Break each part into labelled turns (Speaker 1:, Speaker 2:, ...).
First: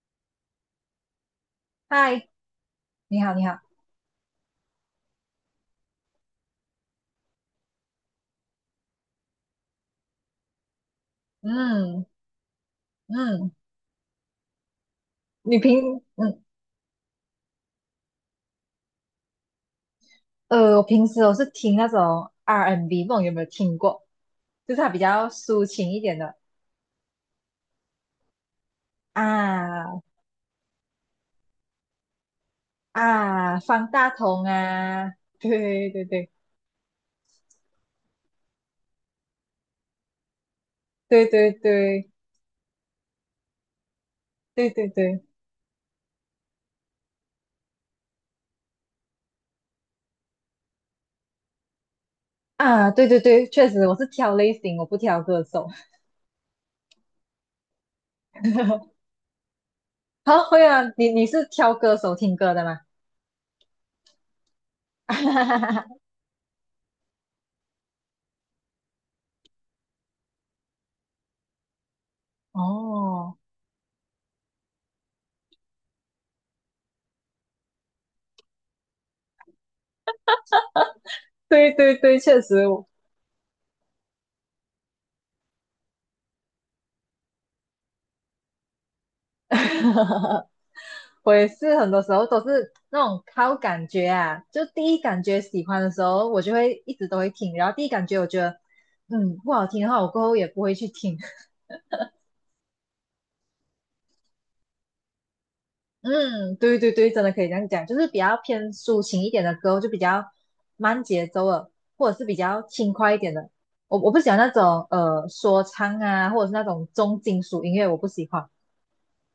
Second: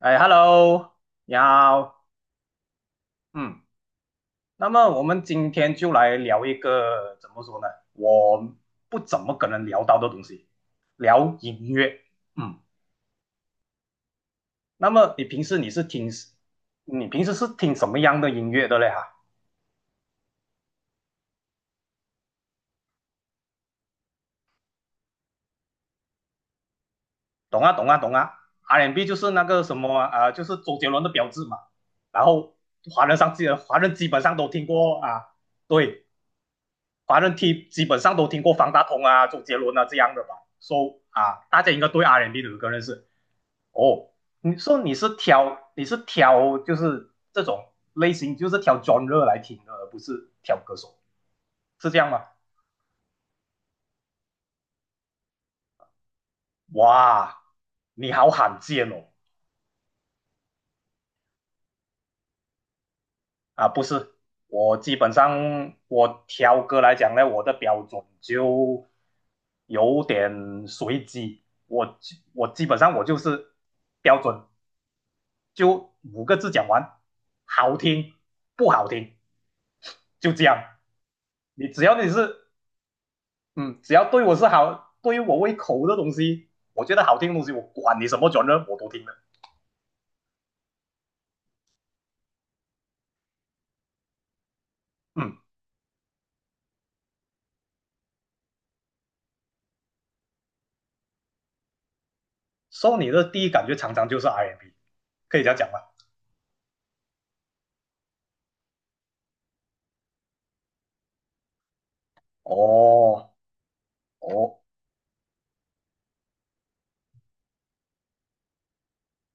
Speaker 1: 哎，Hello，你好，
Speaker 2: 嗨，你好，你好，
Speaker 1: 嗯，那么我们今天就来聊一个怎么说呢？我不怎么可能聊到的东西，聊音乐。
Speaker 2: 嗯
Speaker 1: 嗯，
Speaker 2: 嗯，
Speaker 1: 那么
Speaker 2: 你平嗯
Speaker 1: 你平时是听什么样的音乐的嘞？哈，
Speaker 2: 呃，我平时我是听那种 R&B，and B，不懂有没有听过？就是它比较抒情一点的
Speaker 1: 懂啊，懂啊，懂啊。R&B 就是那个什么
Speaker 2: 啊
Speaker 1: 啊、就是周杰伦的标志嘛。然后
Speaker 2: 啊，
Speaker 1: 华
Speaker 2: 方
Speaker 1: 人基
Speaker 2: 大
Speaker 1: 本上
Speaker 2: 同
Speaker 1: 都听过
Speaker 2: 啊，
Speaker 1: 啊，
Speaker 2: 对对
Speaker 1: 对，
Speaker 2: 对
Speaker 1: 华人听基本上都听过方大同啊、周杰伦啊这样的吧，so
Speaker 2: 对
Speaker 1: 啊，
Speaker 2: 对
Speaker 1: 大家应该对
Speaker 2: 对
Speaker 1: R&B and B 的歌认识哦。你
Speaker 2: 对
Speaker 1: 说
Speaker 2: 对
Speaker 1: 你是
Speaker 2: 对
Speaker 1: 挑你是挑就是这种类型，就是挑 genre 来听的，而不是挑歌手，是这样吗？
Speaker 2: 啊，对对对，确实我是挑类型，我不挑歌手。
Speaker 1: 哇，你好罕见 哦！
Speaker 2: 好，会啊，你是挑歌手听歌的吗？
Speaker 1: 啊，不是，我基本上 我挑歌来讲呢，我的标准就有点随机，我我基本上我就
Speaker 2: 哦，
Speaker 1: 是标准就五个字讲完，好听不好听就这样。你
Speaker 2: 对
Speaker 1: 只
Speaker 2: 对
Speaker 1: 要你
Speaker 2: 对，
Speaker 1: 是
Speaker 2: 确实我。
Speaker 1: 嗯，只要对我是好，对于我胃口的东西，我觉得好听的东西，我管你什么 g e 我都听的。
Speaker 2: 我也是很多时候都是那种靠感觉啊，就第一感
Speaker 1: 嗯
Speaker 2: 觉喜欢的时候，我就会一直都会听，然后第一感觉我觉得，不好听的话，我过后也不会去听。
Speaker 1: 说你的第一感觉常常就是 R&B，可以这样讲吗？
Speaker 2: 嗯，对对对，真的可以这样讲，就是比较偏抒情一点的歌，就比较慢节奏的，或者是比较轻快一
Speaker 1: 哦
Speaker 2: 点的。我不喜欢那
Speaker 1: 哦
Speaker 2: 种说唱啊，或者是那种重金属音乐，我不喜欢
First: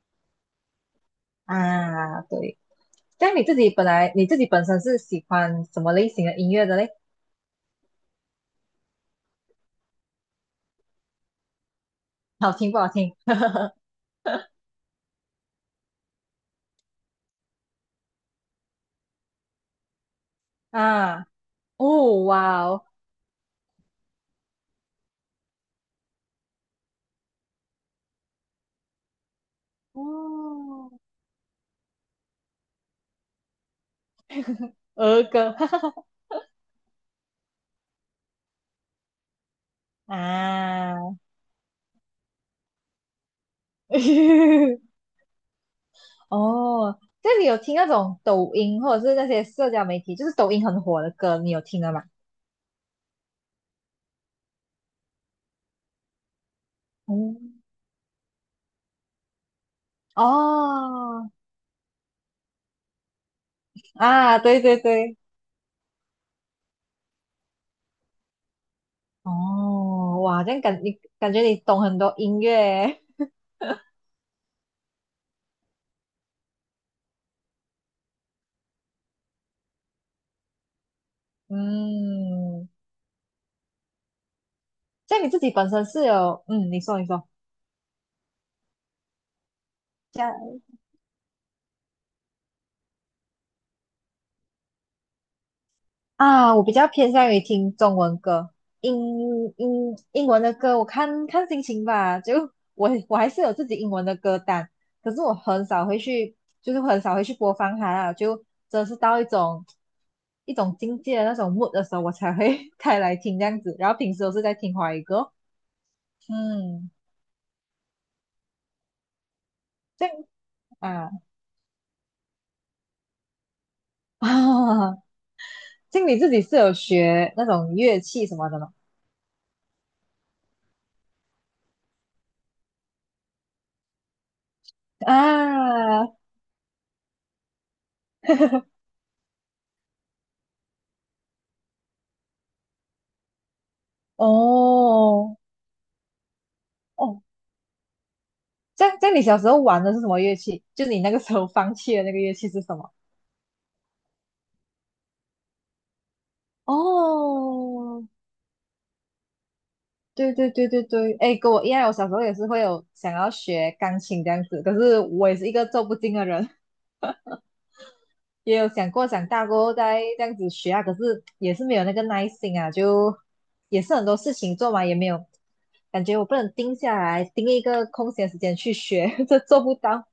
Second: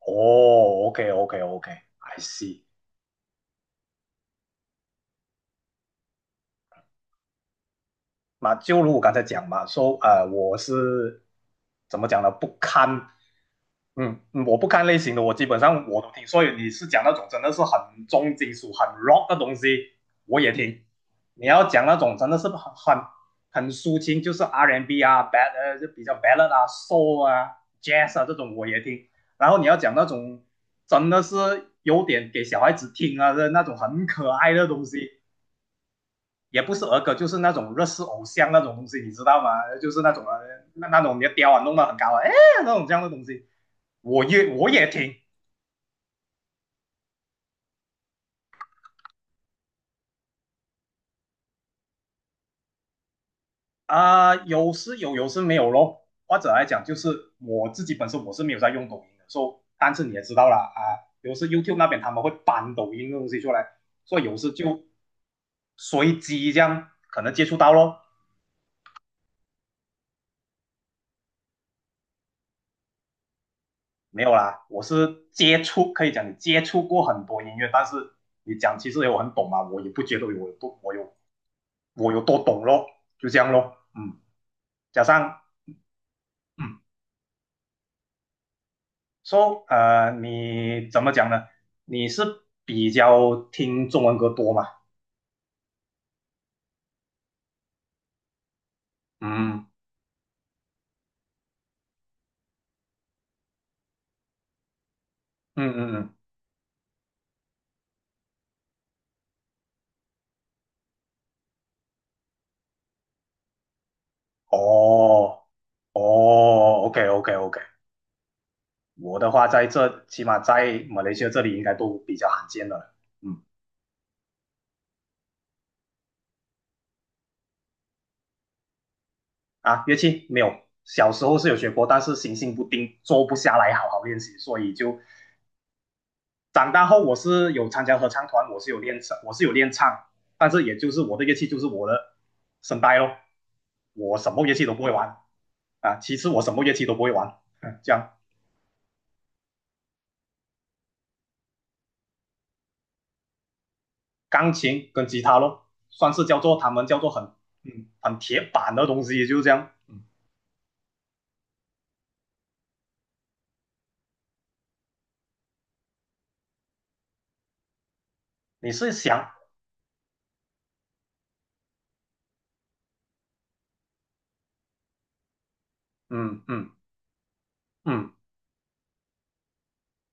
Speaker 1: 哦，OK OK OK，I
Speaker 2: 啊。对，
Speaker 1: see。
Speaker 2: 但你自己本身是喜欢什么类型的音乐的嘞？
Speaker 1: 那就如我刚才讲嘛，说我是怎么讲呢？
Speaker 2: 好
Speaker 1: 不
Speaker 2: 听不好
Speaker 1: 堪
Speaker 2: 听？
Speaker 1: 我不看类型的，我基本上我都听。所以你是讲那种真的是很重金属、很 rock 的东西，我也听。
Speaker 2: 啊，
Speaker 1: 你要讲那种
Speaker 2: 哦，
Speaker 1: 真的是很
Speaker 2: 哇哦，
Speaker 1: 很很抒情，就是 R&B 啊、就比较 ballad 啊、soul 啊、jazz 啊这种我也听。然后你要讲那种
Speaker 2: 哦，
Speaker 1: 真的是有点给小孩子听啊的那种很可爱的东西，
Speaker 2: 儿歌，哈哈哈，
Speaker 1: 也不是儿歌，就是那种日式偶像那种东西，你知道吗？就是那种啊，那
Speaker 2: 啊，
Speaker 1: 那种你的雕啊弄得很高啊，哎那种这样的东西，我也我 也听。
Speaker 2: 哦，这里有听那种抖音或者是那些社交媒体，就是抖音很火的歌，你有听了吗？
Speaker 1: 啊，有时有，有时没有咯。或者来讲，就是
Speaker 2: 嗯，
Speaker 1: 我自己本身我是没有在用抖音的，所以但是你也知道啦啊，
Speaker 2: 哦，
Speaker 1: 有时 YouTube 那边他们会搬抖音的东西出来，所以有
Speaker 2: 啊，
Speaker 1: 时
Speaker 2: 对对
Speaker 1: 就
Speaker 2: 对，
Speaker 1: 随机这样可能接触到咯。
Speaker 2: 哦，哇，这样你感觉你懂很多音乐耶
Speaker 1: 没有啦，我是接触，可以讲你接触过很多音乐，但是你讲其实我很懂嘛，我也不觉得我有多懂
Speaker 2: 嗯，
Speaker 1: 咯，就这样咯。嗯，加
Speaker 2: 像你自
Speaker 1: 上
Speaker 2: 己本身是有，嗯，
Speaker 1: 嗯，
Speaker 2: 你说你说。
Speaker 1: 说你怎么讲呢？你是比较听中文歌多吗？
Speaker 2: 啊，我比较偏向于听中文歌，英
Speaker 1: 嗯
Speaker 2: 英文的歌，我看看心情吧。就 我还是有自己英文的歌单，可是我很
Speaker 1: 嗯
Speaker 2: 少
Speaker 1: 嗯
Speaker 2: 会
Speaker 1: 嗯，
Speaker 2: 去，就是很少会去播放它啦。就真的是到一种境界的那种 mood 的时候，我才会 开来听这样子。然后平时都是在听华语歌，
Speaker 1: 哦哦
Speaker 2: 嗯，
Speaker 1: ，OK OK OK，我的话在这
Speaker 2: 这样
Speaker 1: 起码在马
Speaker 2: 啊
Speaker 1: 来西亚这里应该都比较罕见了。嗯
Speaker 2: 啊，经理自己是有学那种乐器什么的吗？
Speaker 1: 乐器没有，小时候是有学过，但是行性不定，坐不下来好好练习，所以就
Speaker 2: 啊，
Speaker 1: 长大后我是有参加合唱团，我是有练唱，但是也就是我的乐器就是我的声带咯，我什么乐器都不会玩
Speaker 2: 哦
Speaker 1: 啊，其实我什么乐器都不会
Speaker 2: 哦，
Speaker 1: 玩，这样
Speaker 2: 这样你小时候玩的是什么乐器？就你那个时候放弃的那个乐器是什么？
Speaker 1: 钢琴跟吉他咯，算是叫做他们叫做很嗯
Speaker 2: 哦，
Speaker 1: 很铁板的东西，就是这样，嗯，
Speaker 2: 对对对对对，哎，跟我一样，我小时候也是会有想要学钢琴这样子，可是我也是一个做不精的人，也有
Speaker 1: 你是
Speaker 2: 想过长
Speaker 1: 想
Speaker 2: 大过后再这样子学啊，可是也是没有那个耐心啊，就也是很多事情做嘛，也没有感觉我不
Speaker 1: 嗯
Speaker 2: 能
Speaker 1: 嗯
Speaker 2: 定下来，定一个空
Speaker 1: 嗯
Speaker 2: 闲时间去学，这做不到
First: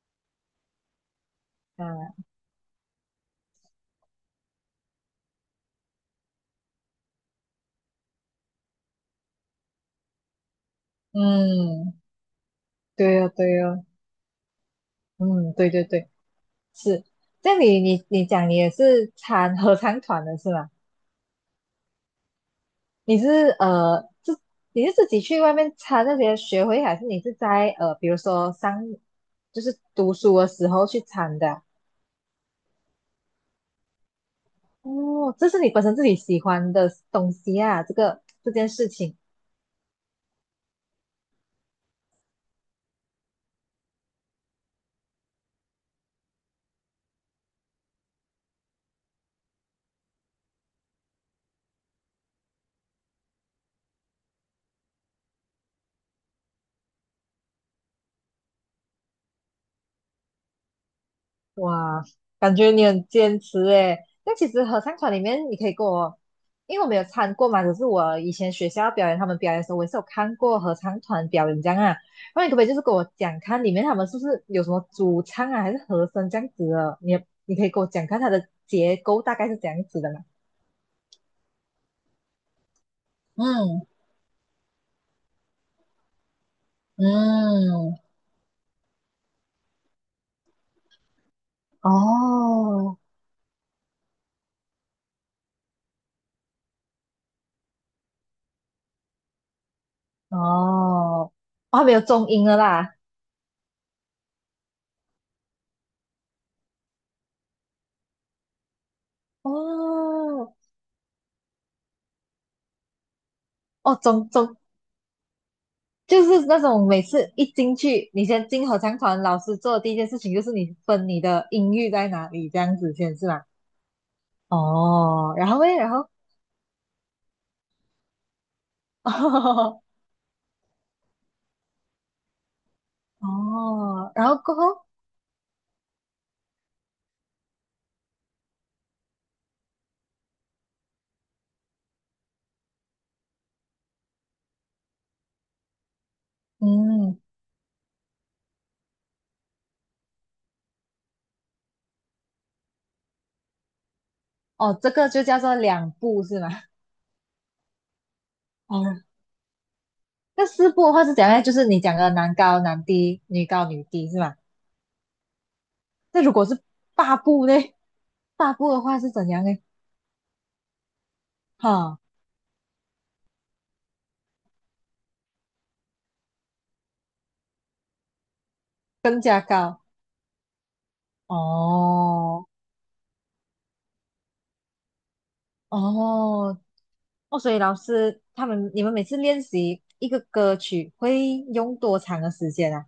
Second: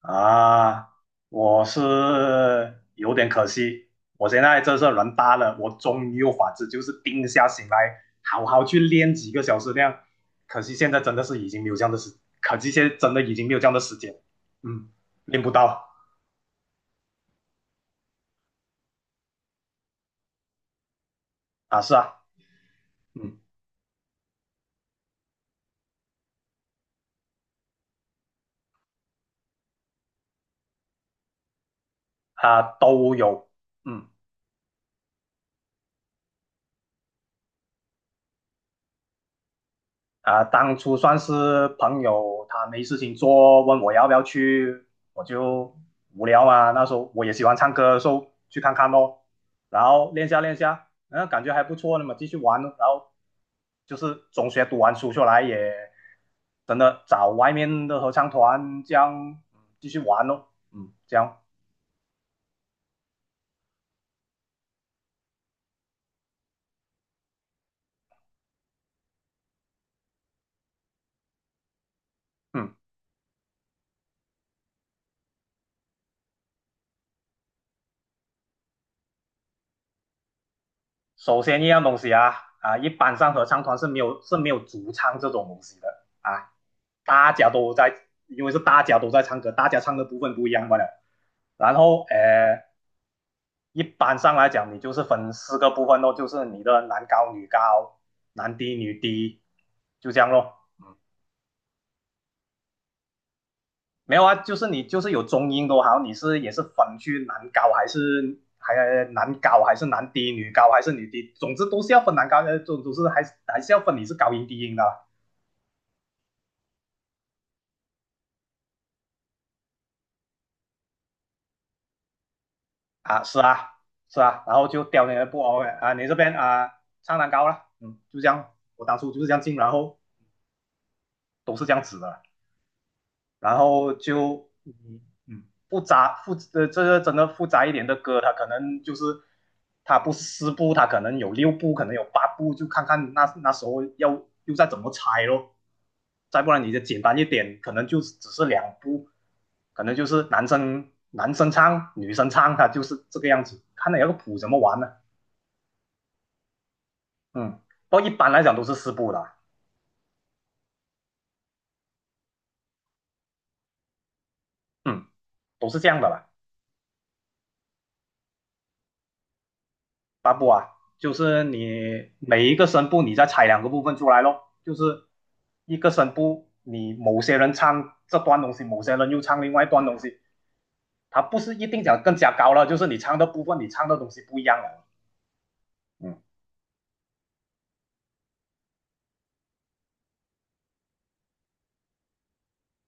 Speaker 1: 啊，我是
Speaker 2: 啊。
Speaker 1: 有点可惜，我现在这是人大了，我终于有法子，就是定下心来，好好去练几个小时那样。可惜现在真的是已经没有这样
Speaker 2: 嗯，
Speaker 1: 的时，可惜现在真
Speaker 2: 对
Speaker 1: 的
Speaker 2: 呀
Speaker 1: 已经没
Speaker 2: 对
Speaker 1: 有这样的
Speaker 2: 呀，
Speaker 1: 时间，嗯，练不
Speaker 2: 嗯，对对
Speaker 1: 到
Speaker 2: 对。是，这样你讲你也是参合唱团的是吗？
Speaker 1: 啊，是啊，
Speaker 2: 你是
Speaker 1: 嗯，
Speaker 2: 呃自你是自己去外面参那些学会，还是你是在比如说上就是读书的时候去参的啊
Speaker 1: 啊都有，嗯。
Speaker 2: 哦，这是你本身自己喜欢的东西啊，这个这件事情。
Speaker 1: 啊、当初算是朋友，他没事情做，问我要不要去，我就无聊嘛。那时候我也喜欢唱歌，说去看看咯，然后练下练下，感觉还不错，那嘛，继续玩咯。然后就是中学读完书出来也真的找外面的合唱团这样继续玩咯，嗯，这样，
Speaker 2: 哇，感觉你很坚持诶。那其实合唱团里面，你可以跟我，因为我没有参过嘛，只是我以前学校表演，他们表演的时候，我也是有看过合唱团表演这样啊。那你可不可以
Speaker 1: 嗯。
Speaker 2: 就是跟我讲看里面他们是不是有什么主唱啊，还是和声这样子的？你可以给我讲看它的结构大概是怎样子的嘛？
Speaker 1: 首先一样东西啊啊，一般上合唱团是
Speaker 2: 嗯
Speaker 1: 没有是没有主唱这种东西的啊，大家都在，
Speaker 2: 嗯，
Speaker 1: 因为是大家都在唱歌，大家唱的部分不一样罢了。然后
Speaker 2: 哦
Speaker 1: 一般上来讲，你就是分四个部分咯，就是你的男高女高、男低女低，就这样
Speaker 2: 哦，
Speaker 1: 咯。
Speaker 2: 哦，还没有中音了啦。
Speaker 1: 没有啊，就是你就是有中音都好，你是也是分去男高还是男低女
Speaker 2: 哦
Speaker 1: 高还是女低，总之都是要分男高，总是还是要
Speaker 2: 哦，
Speaker 1: 分你是高音低音的啊
Speaker 2: 就是那种每次一进去，你先进合唱团，老师做的第一件事情就是你分你的音域在哪里，这样子先
Speaker 1: 啊，
Speaker 2: 是
Speaker 1: 是
Speaker 2: 吗？
Speaker 1: 啊，是啊，然后就刁你的
Speaker 2: 哦，
Speaker 1: 不
Speaker 2: 然后
Speaker 1: 偶
Speaker 2: 诶，然
Speaker 1: 啊，你
Speaker 2: 后
Speaker 1: 这边啊唱蛋糕了，嗯，就这样，我当初就是这样进，然
Speaker 2: 哦
Speaker 1: 后都是这样子的，然后
Speaker 2: 哦然后
Speaker 1: 就
Speaker 2: 过后，
Speaker 1: 嗯嗯复杂复呃这个真的复杂一点的歌，它可能就是它不是四部，它可能有六部，可能有八部，就看看那时候要又再怎么拆咯，再不然你就简单
Speaker 2: 嗯，
Speaker 1: 一点，可能就只是两部，可能就是男生唱，女生唱，它就是这个样子，看你要个谱怎么
Speaker 2: 哦，
Speaker 1: 玩呢？
Speaker 2: 这个就叫做两步是吗？
Speaker 1: 嗯，不过一般来讲都是
Speaker 2: 哦，
Speaker 1: 四步的，
Speaker 2: 那四步的话是怎样呢？就是你讲的男高男低，女高女低是吗？
Speaker 1: 嗯，都是这样的
Speaker 2: 那
Speaker 1: 啦，
Speaker 2: 如果是八步呢？八步的话是怎样呢？
Speaker 1: 八步啊，就是
Speaker 2: 哈，
Speaker 1: 你每一个声部你再拆两个部分出来咯，就是一个声部，你某些人唱这段东西，某些人又
Speaker 2: 更加
Speaker 1: 唱另外一
Speaker 2: 高。
Speaker 1: 段东西，它不是一定讲更加
Speaker 2: 哦
Speaker 1: 高了，就是你唱的部分，你唱的东西不一样了，嗯，
Speaker 2: 哦，哦，所以老师他们，你们每次练习一个歌曲会用多长的时间啊？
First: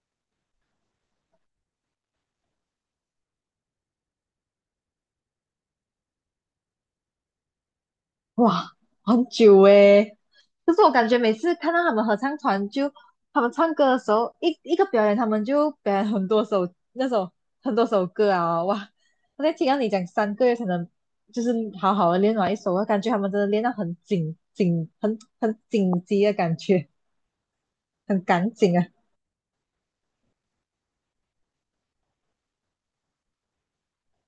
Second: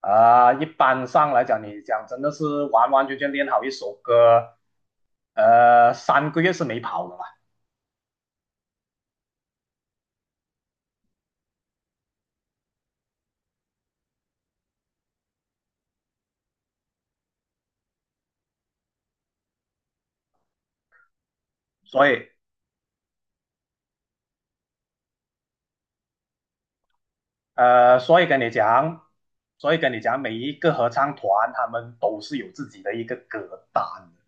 Speaker 1: 啊、一般上来讲，你讲真的是完完全全练好一首歌，3个月是没跑的啦，
Speaker 2: 哇，很久诶。可是我感觉每次看到他们合唱团就，他们唱歌的时候，一个表演，他们就表演很多首歌啊，哇！我在听到你讲3个月才能就是好
Speaker 1: 所
Speaker 2: 好的
Speaker 1: 以
Speaker 2: 练完一首，我感觉他们真的练到很紧紧，很紧急的感觉，
Speaker 1: 呃，所
Speaker 2: 很
Speaker 1: 以跟你
Speaker 2: 赶紧啊。
Speaker 1: 讲，所以跟你讲，每一个合唱团他们都是有自己的一个歌单的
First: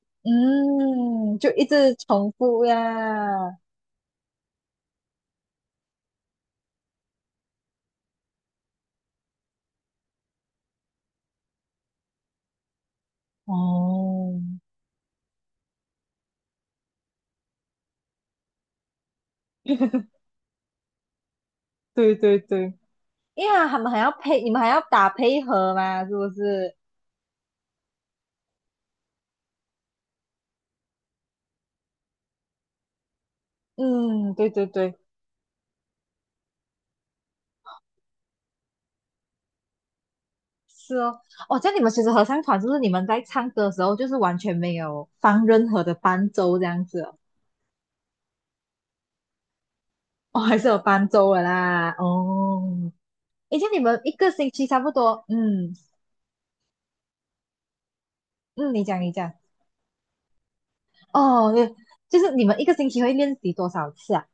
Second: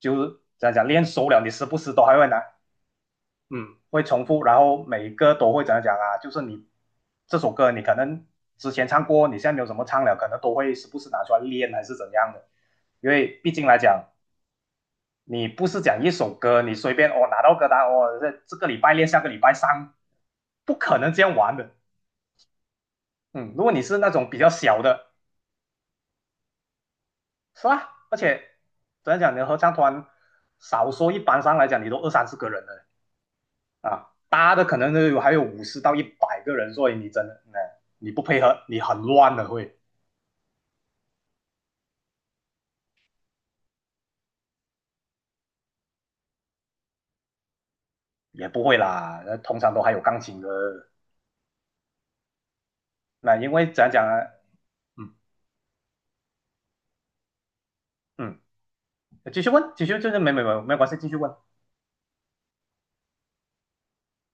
Speaker 1: 就是怎样讲，练熟
Speaker 2: 嗯，
Speaker 1: 了，你
Speaker 2: 就
Speaker 1: 时
Speaker 2: 一
Speaker 1: 不时
Speaker 2: 直
Speaker 1: 都还会
Speaker 2: 重
Speaker 1: 拿，
Speaker 2: 复呀。
Speaker 1: 嗯，会重复，然后每一个都会怎样讲啊，就是你这首歌你可能之前唱过，你现在没有怎么唱了，可能都会时不时拿出来练还是怎样的，因为毕竟来讲，
Speaker 2: 哦，
Speaker 1: 你不是讲一首歌，你随便哦拿到歌单哦，这个礼拜练，下个礼拜上，不可能这样玩的，
Speaker 2: 对对对，因
Speaker 1: 嗯，
Speaker 2: 为
Speaker 1: 如果
Speaker 2: 他
Speaker 1: 你
Speaker 2: 们
Speaker 1: 是
Speaker 2: 还
Speaker 1: 那
Speaker 2: 要
Speaker 1: 种比
Speaker 2: 配，
Speaker 1: 较
Speaker 2: 你们还要
Speaker 1: 小
Speaker 2: 打
Speaker 1: 的。
Speaker 2: 配合嘛，是不是？
Speaker 1: 是啊，而且怎样讲，你的合唱团少说一般上来讲，你都二三十个人了啊，
Speaker 2: 嗯，对
Speaker 1: 大的
Speaker 2: 对
Speaker 1: 可能
Speaker 2: 对，
Speaker 1: 都有还有50到100个人，所以你真的，嗯，你不配合，你很乱的会，
Speaker 2: 是哦，哦，这样你们其实合唱团是不是你们在唱歌的时候，就是完全没有放任何的伴奏这样子哦，
Speaker 1: 也不会啦，通常都还有钢琴
Speaker 2: 哦，
Speaker 1: 的，
Speaker 2: 还是有伴奏的啦，哦，
Speaker 1: 那因
Speaker 2: 诶，像
Speaker 1: 为
Speaker 2: 你
Speaker 1: 怎样
Speaker 2: 们
Speaker 1: 讲呢？
Speaker 2: 一个星期差不
Speaker 1: 嗯
Speaker 2: 多，嗯
Speaker 1: 嗯，
Speaker 2: 嗯，你讲你讲，
Speaker 1: 继续问，继续就是没关系，继续问，
Speaker 2: 哦，对，就是你们一个星期会练习多少次啊？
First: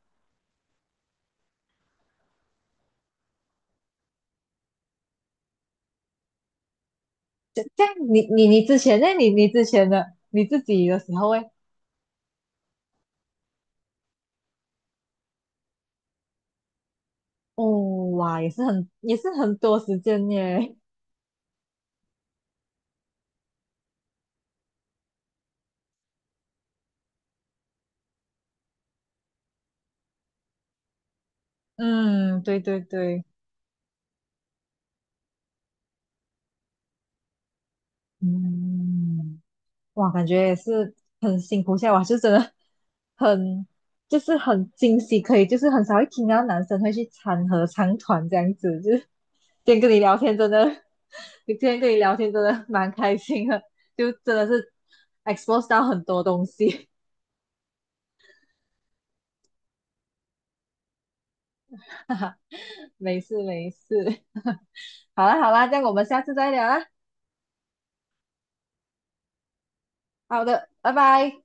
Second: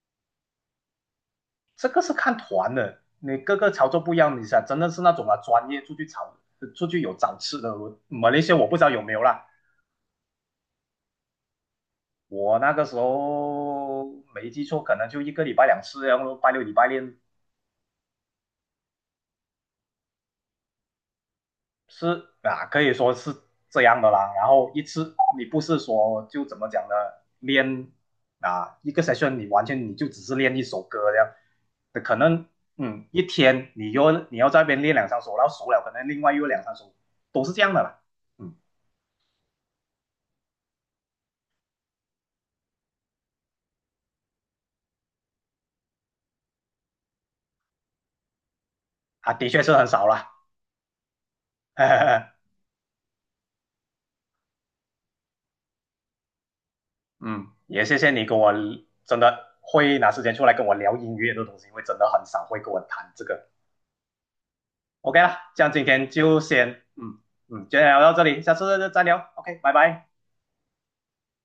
Speaker 1: 这个是看团的，你各个操作不一样，你想真的是那种啊专业出去炒出去有找吃
Speaker 2: 这
Speaker 1: 的，
Speaker 2: 这样
Speaker 1: 我
Speaker 2: 你
Speaker 1: 马来
Speaker 2: 你
Speaker 1: 西亚
Speaker 2: 你
Speaker 1: 我不
Speaker 2: 之
Speaker 1: 知道
Speaker 2: 前
Speaker 1: 有没
Speaker 2: 那
Speaker 1: 有
Speaker 2: 你
Speaker 1: 啦。
Speaker 2: 你之前的你自己的时候诶，
Speaker 1: 我那个时候没记错，可能就一个礼拜两次，然后拜六礼拜练
Speaker 2: 哦，哇，也是很多时间耶。
Speaker 1: 是啊，可以说是这样的啦。然后一次你不是说就怎么讲呢？练啊一个 session 你完全你就只是练一首歌这样，可
Speaker 2: 嗯，
Speaker 1: 能
Speaker 2: 对对
Speaker 1: 一
Speaker 2: 对，
Speaker 1: 天你要在那边练两三首，然后熟了可能另外又两三首，都是这样的啦。嗯
Speaker 2: 嗯，哇，感觉也是很辛苦下来，哇，很就是很惊喜，可以就是很少会听到男生会去参合唱团这样子，就是
Speaker 1: 啊，的确是
Speaker 2: 今天
Speaker 1: 很
Speaker 2: 跟你
Speaker 1: 少
Speaker 2: 聊
Speaker 1: 啦。
Speaker 2: 天真的，今天跟你聊天真 的蛮开心的，就真的是 expose 到很多东西，
Speaker 1: 嗯，也谢谢你跟我真的会拿时间出来跟我聊音乐的东西，因为真 的
Speaker 2: 哈
Speaker 1: 很
Speaker 2: 哈，
Speaker 1: 少会跟我谈
Speaker 2: 没
Speaker 1: 这
Speaker 2: 事
Speaker 1: 个。
Speaker 2: 没事，
Speaker 1: OK
Speaker 2: 好啦
Speaker 1: 啦，
Speaker 2: 好
Speaker 1: 这
Speaker 2: 啦，
Speaker 1: 样
Speaker 2: 这样
Speaker 1: 今
Speaker 2: 我们
Speaker 1: 天
Speaker 2: 下次
Speaker 1: 就
Speaker 2: 再聊
Speaker 1: 先
Speaker 2: 啦，
Speaker 1: 今就聊到这里，下次再聊。OK，拜拜。
Speaker 2: 好的，拜拜。